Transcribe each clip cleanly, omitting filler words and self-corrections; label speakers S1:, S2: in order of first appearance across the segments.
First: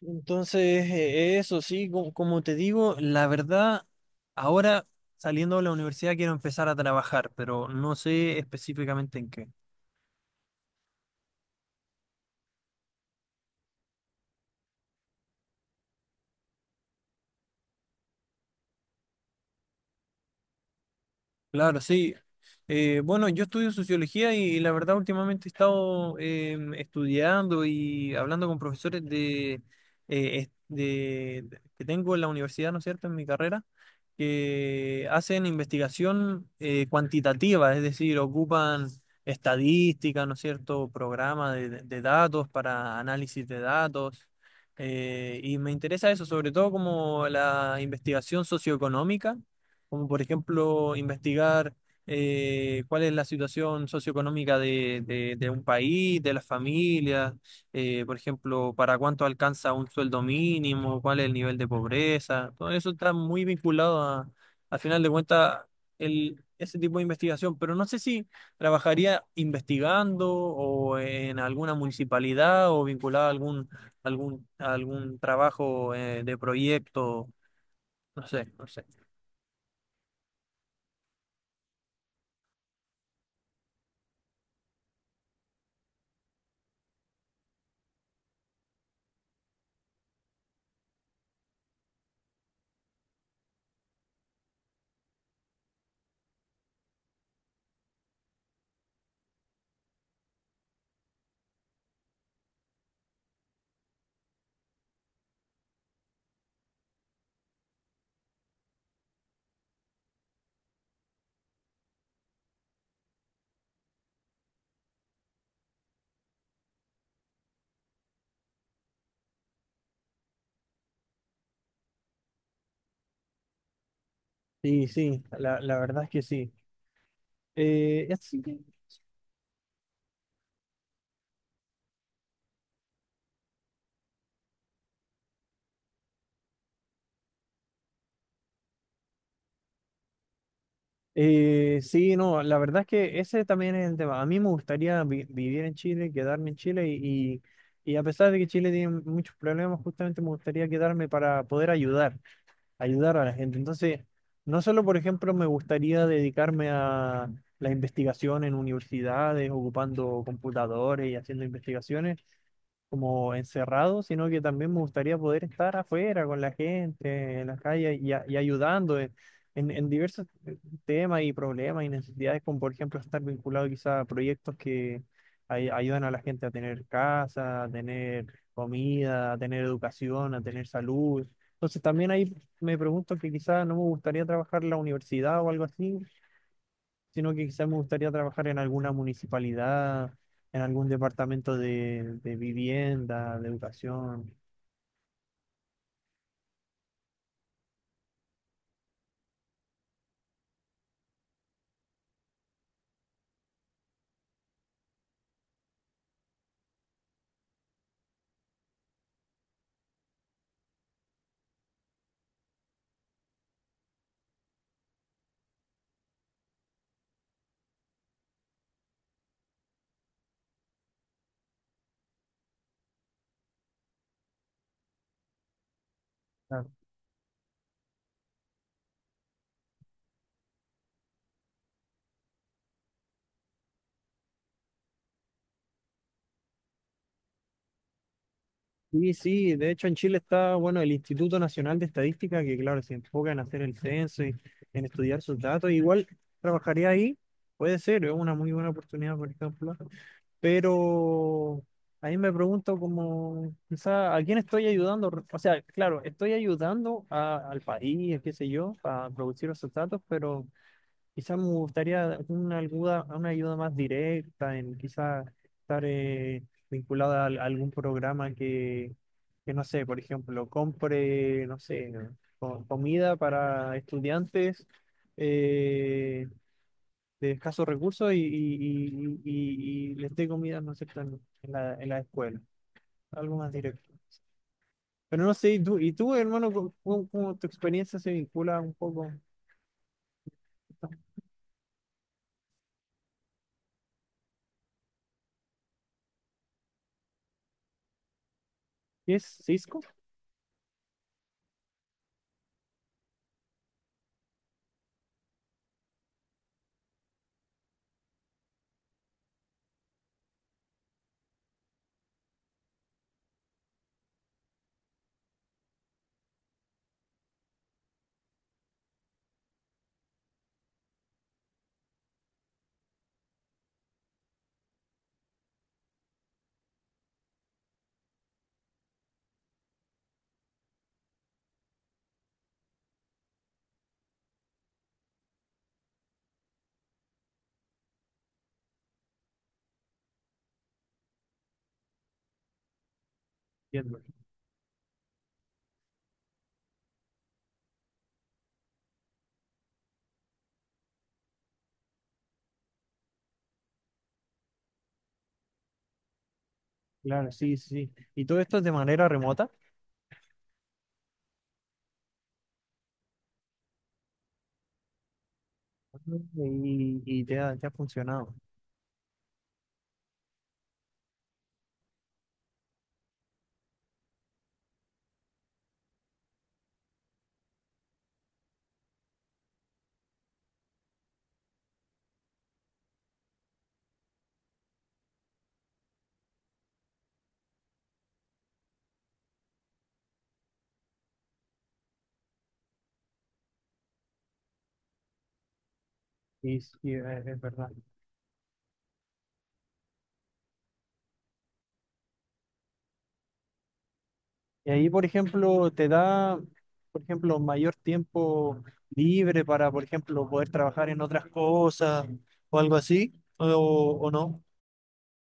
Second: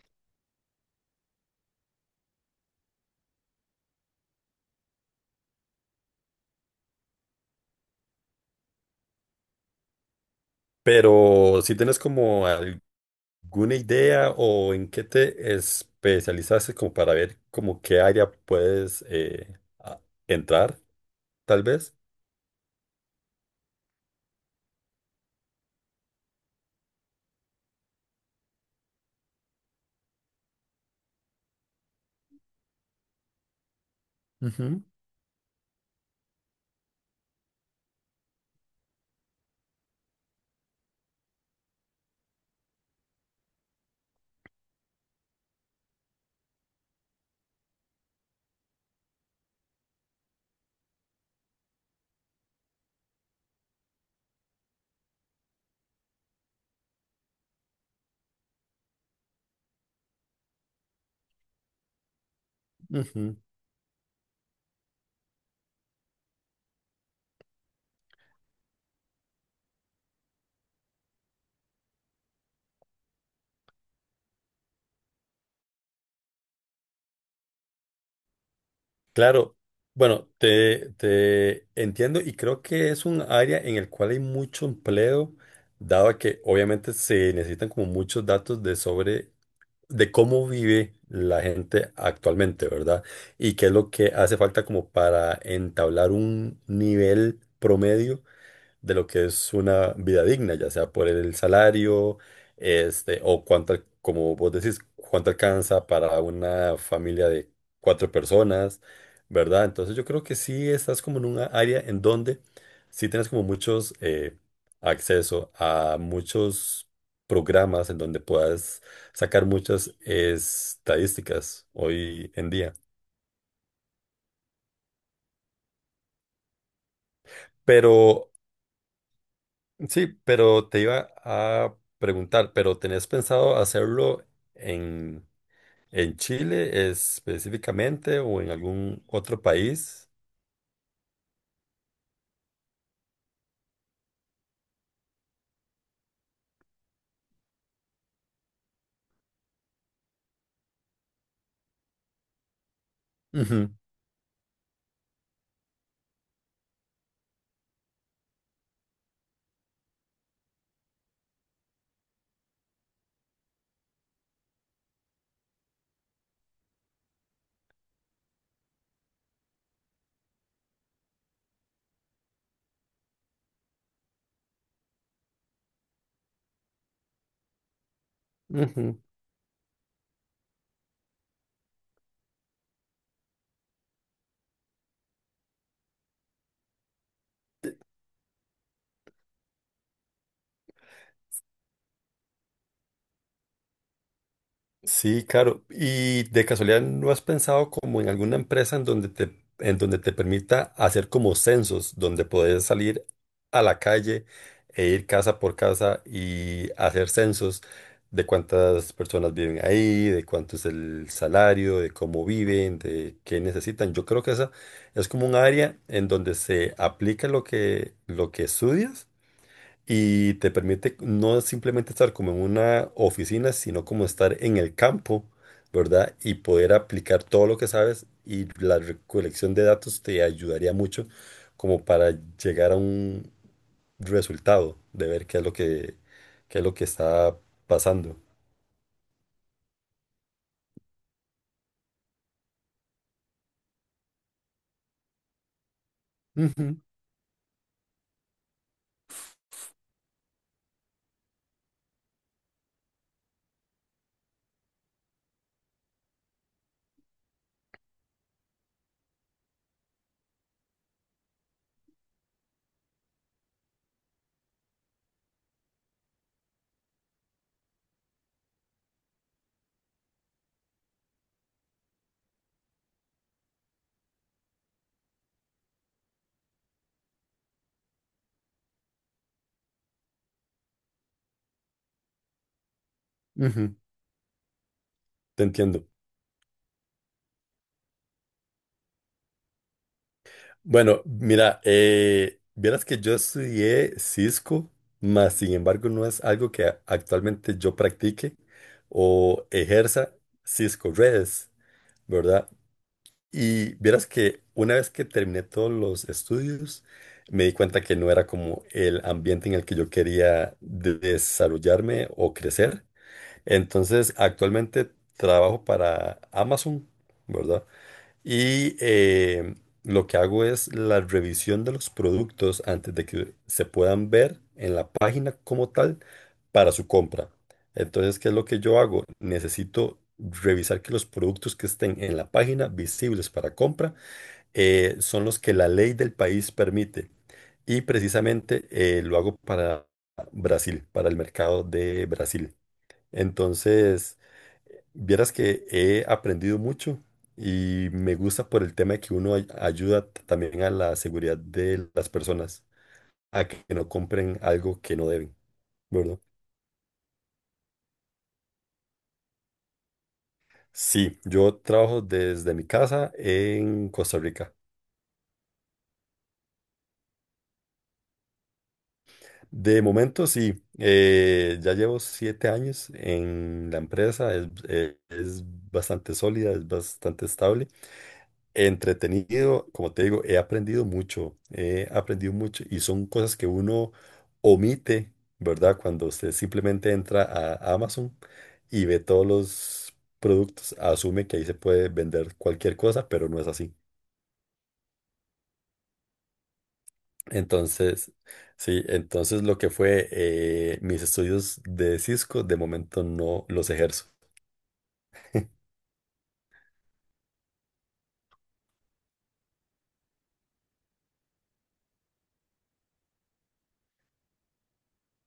S1: Entonces, eso sí, como te digo, la verdad, ahora saliendo de la universidad quiero empezar a trabajar, pero no sé específicamente en qué.
S2: Pero si tienes como alguna idea o en qué te especializaste como para ver como qué área puedes a- entrar, tal
S1: Claro,
S2: vez.
S1: sí. Bueno, yo estudio sociología y, la verdad últimamente he estado estudiando y hablando con profesores eh, es- de- que tengo en la universidad, ¿no es cierto?, en mi carrera,
S2: Ujú,
S1: que hacen investigación cuantitativa, es decir, ocupan estadística, ¿no es cierto?, programas de datos para análisis de datos. Y me interesa eso, sobre todo como la investigación socioeconómica, como por ejemplo investigar cuál es la situación socioeconómica de un país, de las familias, por ejemplo, para cuánto alcanza un sueldo mínimo, cuál es el nivel de pobreza, todo eso está
S2: ujú.
S1: muy al final de cuentas, ese tipo de investigación, pero no sé si trabajaría investigando o en alguna municipalidad o vinculado a algún, algún, a algún trabajo de proyecto, no sé, no sé.
S2: Claro, bueno, te entiendo y creo que es un área en el cual hay mucho empleo, dado que obviamente se necesitan como muchos datos de sobre de cómo vive la gente actualmente, ¿verdad? Y qué es lo que hace falta como para entablar un nivel promedio de lo que es una vida digna, ya sea por el salario, este, o cuánto, como vos decís, cuánto alcanza para una familia de cuatro personas, ¿verdad? Entonces yo creo que sí estás como en una área en donde sí tienes como muchos acceso a muchos programas en donde puedas sacar muchas estadísticas hoy en día.
S1: Sí, sí, la verdad es que sí. Eh,
S2: Pero
S1: así que,
S2: sí, pero te iba a preguntar, ¿pero tenés pensado hacerlo en, en Chile específicamente o en algún otro país?
S1: sí, no, la verdad es que ese también es el tema. A mí me gustaría vivir en Chile, quedarme en Chile y, y a pesar de que Chile tiene muchos problemas, justamente me gustaría quedarme para poder ayudar, ayudar a la gente.
S2: Ujú,
S1: Entonces, no solo, por ejemplo, me gustaría dedicarme a la investigación en universidades, ocupando computadores y haciendo investigaciones, como encerrado, sino que también me gustaría poder estar afuera con la gente, en las calles y, y ayudando en, en diversos temas y problemas y necesidades, como por ejemplo estar vinculado quizá a proyectos que ayudan a la gente a tener casa, a tener
S2: ujú.
S1: comida, a tener educación, a tener salud. Entonces también ahí me pregunto que quizá no me gustaría trabajar en la universidad o algo así, sino que quizás me gustaría trabajar en alguna municipalidad, en algún departamento de vivienda, de educación.
S2: Sí, claro. ¿Y de casualidad no has pensado como en alguna empresa en donde te permita hacer como censos, donde podés salir a la calle e ir casa por casa y hacer censos de cuántas personas viven ahí, de cuánto es el salario, de cómo viven, de qué necesitan? Yo creo que esa es como un área en donde se aplica lo que estudias y te permite no simplemente estar como en una oficina, sino como estar en el campo, ¿verdad? Y
S1: Claro.
S2: poder aplicar todo lo que sabes y la recolección de datos te ayudaría mucho como para llegar a un resultado de ver qué es lo que, qué es lo que está pasando.
S1: Y sí, de hecho en Chile está, bueno, el Instituto Nacional de Estadística, que claro, se enfoca en hacer el censo y en estudiar sus datos. Igual
S2: Ujú,
S1: trabajaría ahí, puede ser, es una muy buena oportunidad, por ejemplo. Pero ahí me pregunto como, quizá, ¿a quién estoy ayudando? O sea, claro, estoy ayudando al país, qué sé yo, a producir esos datos, pero quizás me gustaría una ayuda más directa, en quizás estar vinculada a, algún programa que, no sé, por ejemplo, compre, no sé, comida para estudiantes eh, de escasos recursos y, y les dé comida, no sé, en en la escuela, algo más
S2: ujú,
S1: directo. Pero no
S2: te
S1: sé,
S2: entiendo.
S1: y tú hermano, cómo, cómo tu experiencia se vincula un poco?
S2: Bueno, mira, vieras que yo estudié Cisco, mas sin embargo no es algo que actualmente yo practique
S1: ¿Qué es
S2: o
S1: Cisco?
S2: ejerza. Cisco Redes, ¿verdad? Y vieras que una vez que terminé todos los estudios, me di cuenta que no era como el ambiente en el que yo quería desarrollarme o crecer. Entonces, actualmente trabajo para Amazon, ¿verdad? Y lo que hago es la revisión de los productos antes de que se puedan ver en la página como tal para su compra. Entonces, ¿qué es lo que yo hago? Necesito revisar que los productos que estén en la página visibles para compra son los que la ley del país permite. Y precisamente lo hago para Brasil, para el mercado de Brasil.
S1: Entiendo.
S2: Entonces, vieras que he aprendido mucho y me gusta por el tema de que uno ayuda también a la seguridad de las personas, a que no compren algo que no deben, ¿verdad?
S1: Claro, sí, sí, sí. Y todo esto es de manera remota
S2: Sí, yo trabajo desde mi casa en Costa Rica.
S1: y te ha funcionado.
S2: De momento sí, ya llevo 7 años en la empresa, es bastante sólida, es bastante estable. Entretenido, como te digo, he aprendido mucho y son cosas que uno omite, ¿verdad? Cuando usted simplemente entra a Amazon y ve todos los productos, asume que ahí se puede vender cualquier cosa, pero no es así.
S1: Sí, sí, es verdad.
S2: Entonces, sí, entonces lo que fue mis estudios de Cisco, de momento no los ejerzo.
S1: Y ahí, por ejemplo, te da, por ejemplo, mayor tiempo libre para, por ejemplo, poder trabajar en otras cosas o algo así, o, o no.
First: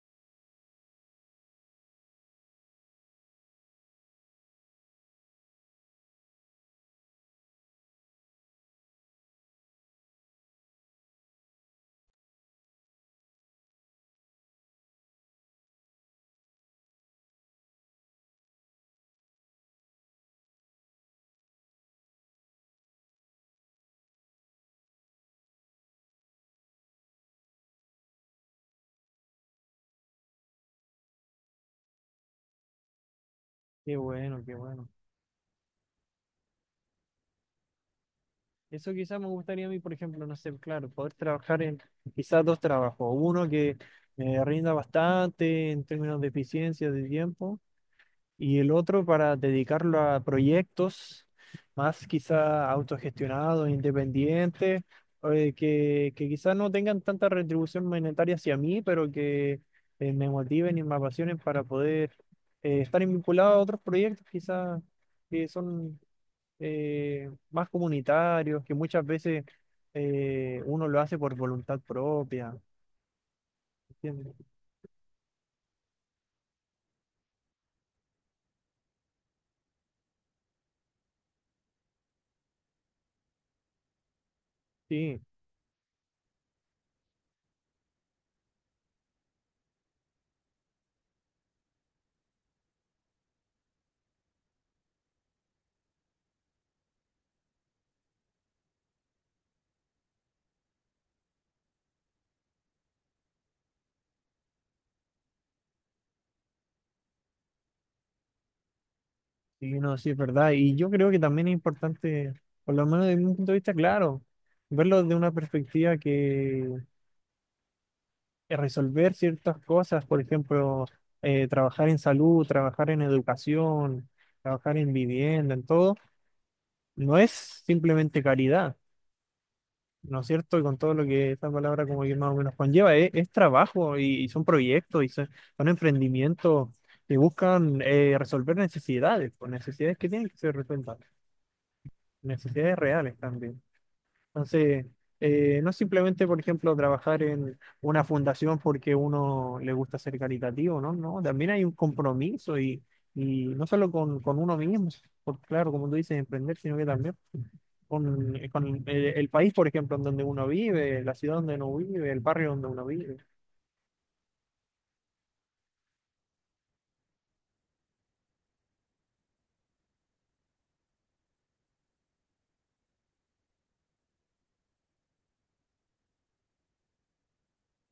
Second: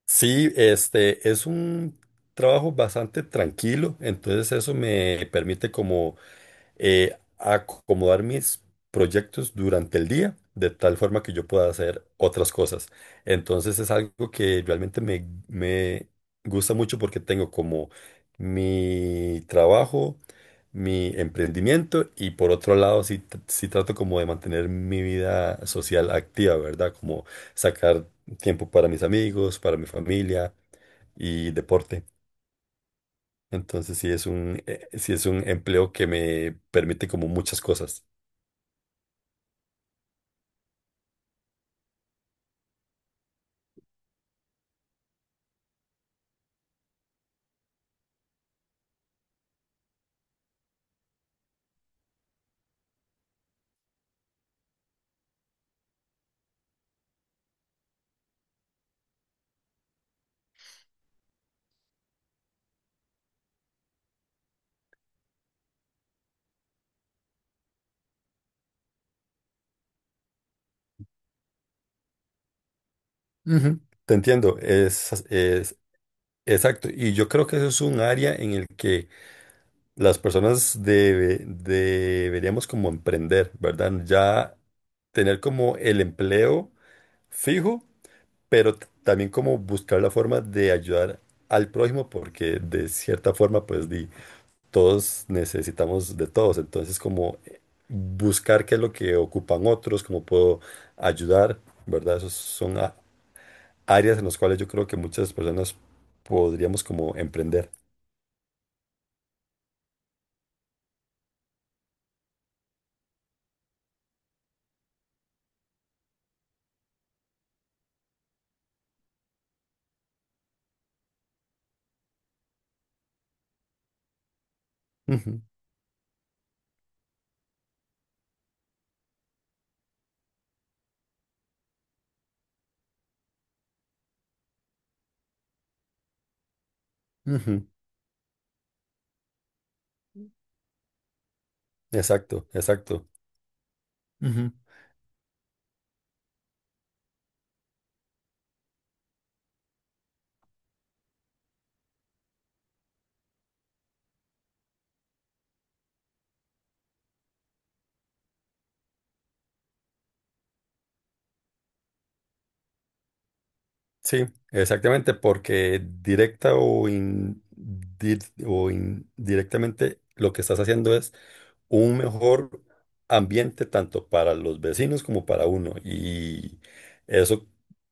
S2: Sí, este es un trabajo bastante tranquilo, entonces eso me permite como acomodar mis proyectos durante el día, de tal forma que yo pueda hacer otras cosas. Entonces es algo que realmente me gusta mucho porque tengo como mi trabajo, mi emprendimiento y por otro lado sí, sí trato como de mantener mi vida social activa, ¿verdad? Como sacar tiempo para mis amigos, para mi familia y deporte.
S1: Qué
S2: Entonces
S1: bueno, qué bueno.
S2: sí es un empleo que me permite como muchas cosas.
S1: Eso quizás me gustaría a mí, por ejemplo, no sé, claro, poder trabajar en quizás dos trabajos. Uno que me rinda bastante en términos de eficiencia de tiempo y el otro para dedicarlo a proyectos más quizá autogestionados, independientes, que quizás no tengan tanta retribución monetaria hacia mí, pero que me motiven y me apasionen para poder estar vinculado a otros proyectos quizás que son más comunitarios, que muchas veces uno lo hace por voluntad propia.
S2: Ujú. Te
S1: ¿Entiendes?
S2: entiendo, es exacto. Y yo creo que eso es un área en el que las personas deberíamos como emprender, ¿verdad? Ya
S1: Sí,
S2: tener como el empleo fijo, pero también como buscar la forma de ayudar al prójimo, porque de cierta forma, pues di, todos necesitamos de todos. Entonces, como buscar qué es lo que ocupan otros, cómo puedo ayudar, ¿verdad? Esos son áreas en las cuales yo creo que muchas personas podríamos como emprender.
S1: sí, no, sí, es verdad. Y yo creo que también es importante, por lo menos desde un punto de vista claro, verlo de una perspectiva que resolver ciertas cosas, por ejemplo, trabajar en salud, trabajar en educación, trabajar en
S2: Ujú,
S1: vivienda, en todo, no es simplemente caridad, ¿no es cierto? Y con todo lo que esta palabra como que más o menos conlleva, es trabajo y son proyectos y son, son emprendimientos que
S2: ujú,
S1: buscan resolver necesidades, pues, necesidades que tienen que ser resueltas,
S2: Exacto,
S1: necesidades
S2: exacto.
S1: reales también. Entonces, no simplemente, por ejemplo, trabajar en una fundación porque uno le gusta ser caritativo, ¿no? No, también hay un compromiso y no solo con uno mismo, porque claro, como tú dices, emprender, sino que también con el país, por ejemplo, en donde uno vive, la ciudad donde uno vive, el barrio donde uno vive.
S2: Sí, exactamente, porque directa o, o indirectamente lo que estás haciendo es un mejor ambiente tanto para los vecinos como para uno. Y eso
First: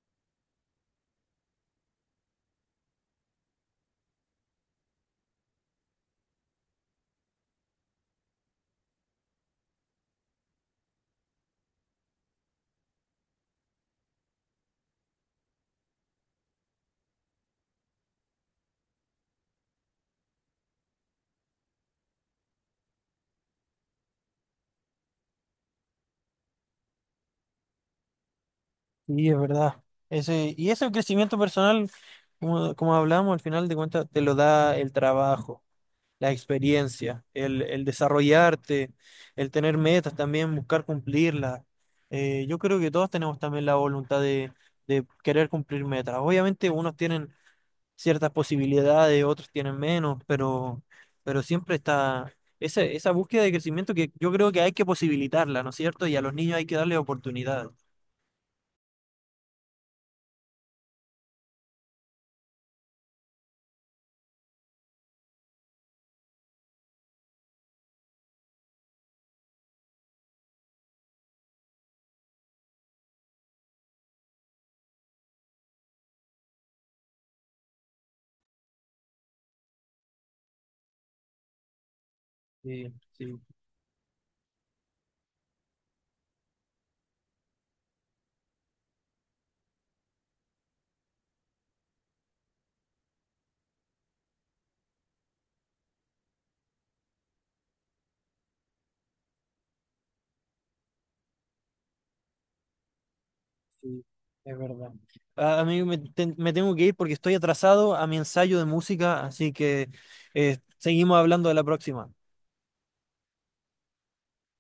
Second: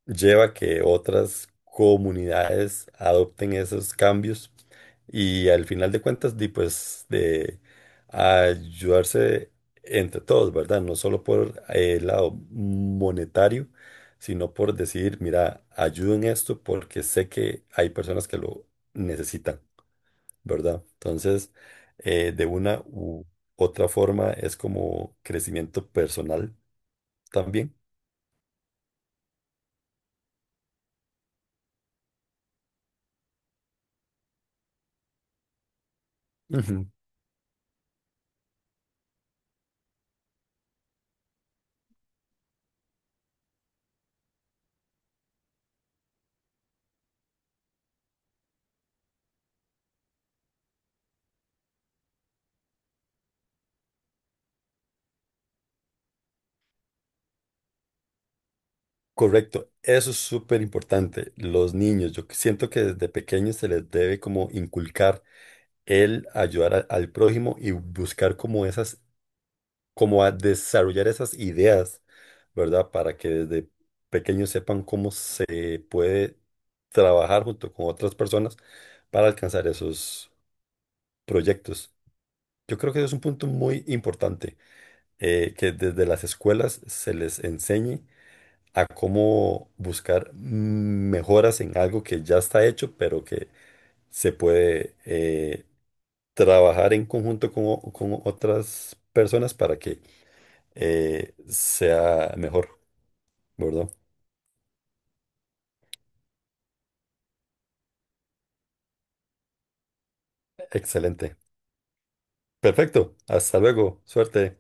S2: lleva a que otras comunidades adopten esos cambios y al final de cuentas, di, pues de ayudarse entre todos, ¿verdad? No solo por el lado monetario sino por decir, mira, ayudo esto porque sé que hay personas que lo necesitan, ¿verdad? Entonces, de una u otra forma es como crecimiento personal también.
S1: Sí, es verdad. Ese, y ese crecimiento personal, como, como hablábamos al final de cuentas, te lo da el trabajo, la
S2: Ujú.
S1: experiencia, el desarrollarte, el tener metas también, buscar cumplirlas. Yo creo que todos tenemos también la voluntad de querer cumplir metas. Obviamente unos tienen ciertas posibilidades, otros tienen menos, pero siempre está esa, esa búsqueda de crecimiento que yo creo que hay que posibilitarla, ¿no es cierto? Y a los niños hay que darle oportunidades.
S2: Correcto, eso es súper importante. Los niños, yo siento que desde pequeños se les debe como inculcar el ayudar al prójimo y buscar como esas como a desarrollar esas ideas, ¿verdad? Para que desde pequeños sepan cómo se puede trabajar junto con otras personas para alcanzar esos proyectos. Yo
S1: Sí,
S2: creo que eso es un
S1: sí.
S2: punto muy importante, que desde las escuelas se les enseñe a cómo buscar mejoras en algo que ya está hecho, pero que se puede trabajar en conjunto con, con otras personas para que sea mejor. Gordo.
S1: Sí, es verdad. A mí me, me tengo que ir porque estoy atrasado a mi ensayo de música, así que seguimos
S2: Excelente.
S1: hablando de la próxima.
S2: Perfecto. Hasta luego. Suerte.